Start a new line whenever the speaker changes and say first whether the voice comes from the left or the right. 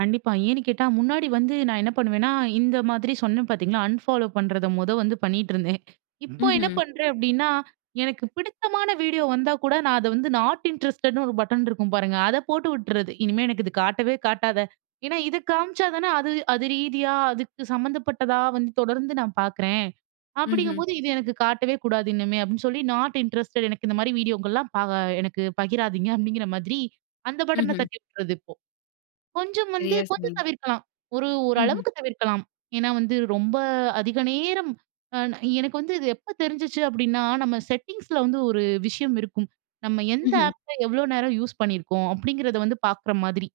right: கண்டிப்பா. ஏன்னு கேட்டா, முன்னாடி வந்து நான் என்ன பண்ணுவேன்னா, இந்த மாதிரி சொன்னேன் பாத்தீங்களா, அன்ஃபாலோ பண்றத மொத வந்து பண்ணிட்டுருந்தேன். இப்போ என்ன
left: ம்ஹம்.
right: பண்றேன்? அப்டின்னா, எனக்கு பிடித்தமான வீடியோ வந்தா கூட, நான் அத வந்து நாட் இன்ட்ரஸ்டட்ன்னு ஒரு பட்டன் இருக்கும் பாருங்க அத போட்டு உட்டுறது. "இனிமே எனக்கு இது காட்டவே காட்டாத" ஏன்னா இது காமிச்சா தானே அது அது ரீதியா, அதுக்கு சம்மந்தப்பட்டதா வந்து தொடர்ந்து நான் பாக்குறேன்.
left: ம்ஹம்.
right: அப்டிங்கும்போது, "இது எனக்கு காட்டவே கூடாது இனிமே" அப்டின்னு சொல்லி "நாட் இன்ட்ரஸ்டட் எனக்கு இந்த மாரி வீடியோக்கலாம் பா எனக்கு பகிராதீங்க" அப்டிங்கிற மாதிரி அந்த பட்டன
left: ம்ஹம்.
right: தட்டி விடுறது இப்போ. கொஞ்சம் வந்து
left: சரியா
right: கொஞ்சம்
left: சொன்னீங்க.
right: தவிர்க்கலாம். ஒரு ஒரு
left: ம்ஹம்.
right: அளவுக்கு தவிர்க்கலாம். ஏன்னா வந்து ரொம்ப அதிக நேரம் அ நா எனக்கு வந்து இது எப்போ தெரிஞ்சுச்சு அப்டின்னா, நம்ம "EN" செட்டிங்ஸில வந்து ஒரு விஷயம் இருக்கும். நம்ம எந்த
left: ம்ஹம்.
right: ஆப்ப, எவ்வளோ நேரம் யூஸ் பண்ணியிருக்கோம். அப்டிங்கிறத வந்து பாக்கிற மாதிரி.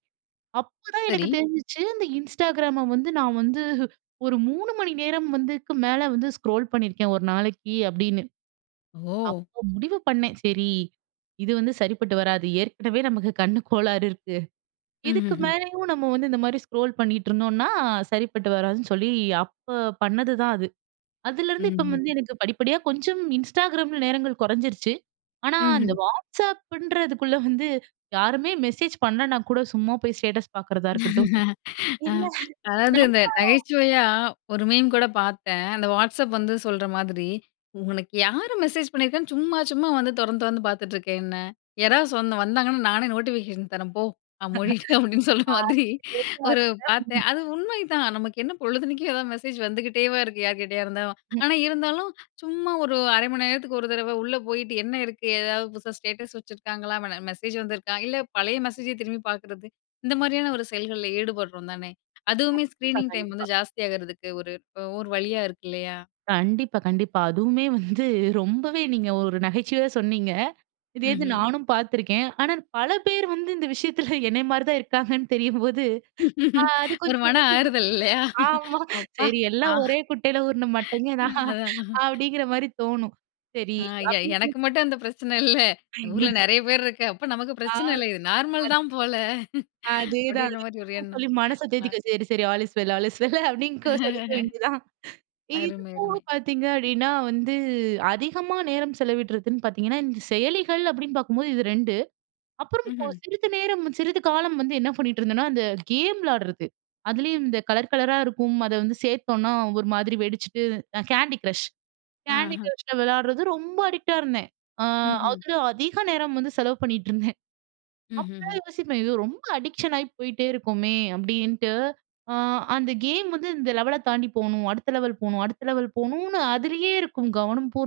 right: அப்போதான் எனக்கு
left: சரி.
right: தெரிஞ்சுச்சு இந்த Instagramம வந்து, நான் வந்து ஒரு 3 மணி நேரம் வந்து, இதுக்கு மேலே வந்து ஸ்க்ரோல் பண்ணியிருக்கேன் 1 நாளைக்கு அப்டின்னு.
left: ஓ!
right: அப்போ முடிவு பண்ணேன் சரி இது வந்து சரிப்பட்டு வராது. ஏற்கனவே நமக்கு கண்ணு கோளாறு இருக்கு.
left: ம்ஹ்
right: இதுக்கு
left: ஹ்ம்.
right: மேலேயும் நம்ம வந்து இந்த மாரி ஸ்க்ரோல் பண்ணிகிட்டு இருந்தோம்னா, சரிப்பட்டு வராதுன்னு சொல்லி, அப்போ பண்ணதுதான் அது. அதுலேருந்து
left: ம்ஹம்.
right: இப்போ வந்து
left: ம்,
right: எனக்கு படிப்படியா, கொஞ்சம் Instagramல நேரங்கள் கொறஞ்சிருச்சு. ஆனா அந்த
left: ம்ஹம்.
right: WhatsAppன்றதுக்குள்ள வந்து, யாருமே மெசேஜ் பண்ணல நான் கூட சும்மா போய் ஸ்டேட்டஸ் பாக்குறதா இருக்கட்டும்.
left: அ
right: இல்ல
left: அதாவது
right: நம்ம,
left: இந்த நகைச்சுவையா ஒரு மீம் கூட பாத்தேன். அந்த WhatsApp வந்து சொல்ற மாதிரி ''உனக்கு யாரு மெசேஜ் பண்ணிருக்கான்னு சும்மா சும்மா வந்து தொறந்து தொறந்து பார்த்துட்டு இருக்க என்னை? யாராவது சொன் வந்தாங்கன்னா நானே நோட்டிஃபிகேஷன் தரேன் போ! நான் மூடிட்டேன்'' அப்டின்னு சொல்ற
right: அ
left: மாதிரி ஒரு பாத்தேன்.
right: [unintelligible]
left: அது உண்மைதான். நமக்கு என்ன பொழுதன்னைக்கும் எதாவது மெசேஜ் வந்துகிட்டேவா இருக்கு? யார் கிட்டயா இருந்தாலும்.
right: ம்.
left: ஆனா இருந்தாலும், சும்மா ஒரு 1/2 மணி நேரத்துக்கு 1 தரவ உள்ளே போயிட்டு, என்ன இருக்கு? ஏதாவது புதுசா ஸ்டேட்டஸ் வச்சுருக்காங்களா? மன மெசேஜ் வந்திருக்கா? இல்ல பழைய மெசேஜே திரும்பி பாக்குறது. இந்த மாரியான ஒரு செயல்கள்ல ஈடுபடுறோம் தானே! அதுவுமே
right: கண்டிப்பா
left: ஸ்க்ரீனிங் டைம் வந்து
right: கண்டிப்பா.
left: ஜாஸ்தி ஆகுறதுக்கு ஒரு ப்போ ஒரு வழியா இருக்கு இல்லயா?
right: கண்டிப்பா கண்டிப்பா. அதுவுமே வந்து ரொம்பவே நீங்க ஒரு நகைச்சுவையா சொன்னீங்க. இதே இது
left: ம்ஹம்.
right: நானும் பாத்துருக்கேன். ஆனா பல பேர் வந்து இந்த விஷயத்தில என்னய மாரி தான் இருக்காங்கன்னு தெரியும்போது அ அது
left: ஒரு மன
right: கொஞ்சம்
left: ஆறுதல்
right: [unintelligible]
left: இல்லயா,
right: ஆமா.
left: அப்பா
right: சரி "எல்லாம்
left: நான்
right: ஒரே குட்டையில ஊருன மட்டைங்க தான்".
left: ம் அதான்
right: அப்டிங்கிற மாரி தோணும். சரி.
left: அ எ
right: [unintelligible]
left: எனக்கு மட்டும் அந்த பிரச்சன இல்ல.
right: ஐயய்யோ
left: ஊருல நெறைய பேரு இருக்க அப்ப நமக்கு
right: அ
left: பிரச்சன இல்ல இது நார்மல்
right: அது
left: தான் போல,
right: அதேதான்.
left: அப்டின்ற மாதிரி ஒரு
right: [unintelligible]
left: எண்ணம்.
right: சொல்லி மனச தேத்திக்க. "சரி சரி all is well, all is well" அப்டின்னு கொ சொல்லிக்க வேண்டியது தான். இது
left: அருமை
right: போக
left: அருமை.
right: பாத்தீங்க அப்டின்னா வந்து அதிகமா நேரம் செலவிடுறதுன்னு பாத்தீங்கன்னா, இந்த செயலிகள் அப்டின்னு பாக்கும்போது இது 2. அப்புறம்
left: ம்ஹம்.
right: சிறிது நேரம் சிறிது காலம் வந்து என்ன பண்ணிக்ட்டு இருந்தேன்னா, அந்த கேம் விளாடுறது. அதுலயும் இந்த கலர் கலரா இருக்கும். அத வந்து சேத்தோம்னா ஒரு மாதிரி வெடிச்சுட்டு அ Candy Crush. Candy
left: ஆ.
right: Crushல விளயாடுறது ரொம்ப அடிக்ட்டா இருந்தேன். அ
left: ம்ஹம்.
right: அதில அதிக நேரம் வந்து செலவு பண்ணிட்டுருந்தேன். அப்போயே
left: ம்ஹஹ்ம்.
right: யோசிப்பேன் "இது ரொம்ப அடிக்ஷன் ஆயி போயிட்டே இருக்கோமே!" அப்டின்ட்டு. அ அந்த கேம் வந்து இந்த லெவல தாண்டி போணும். அடுத்த லெவல் போகணும், அடுத்த லெவல் போகணும்ன்னு அதிலேயே இருக்கும் கவனம் பூரான்.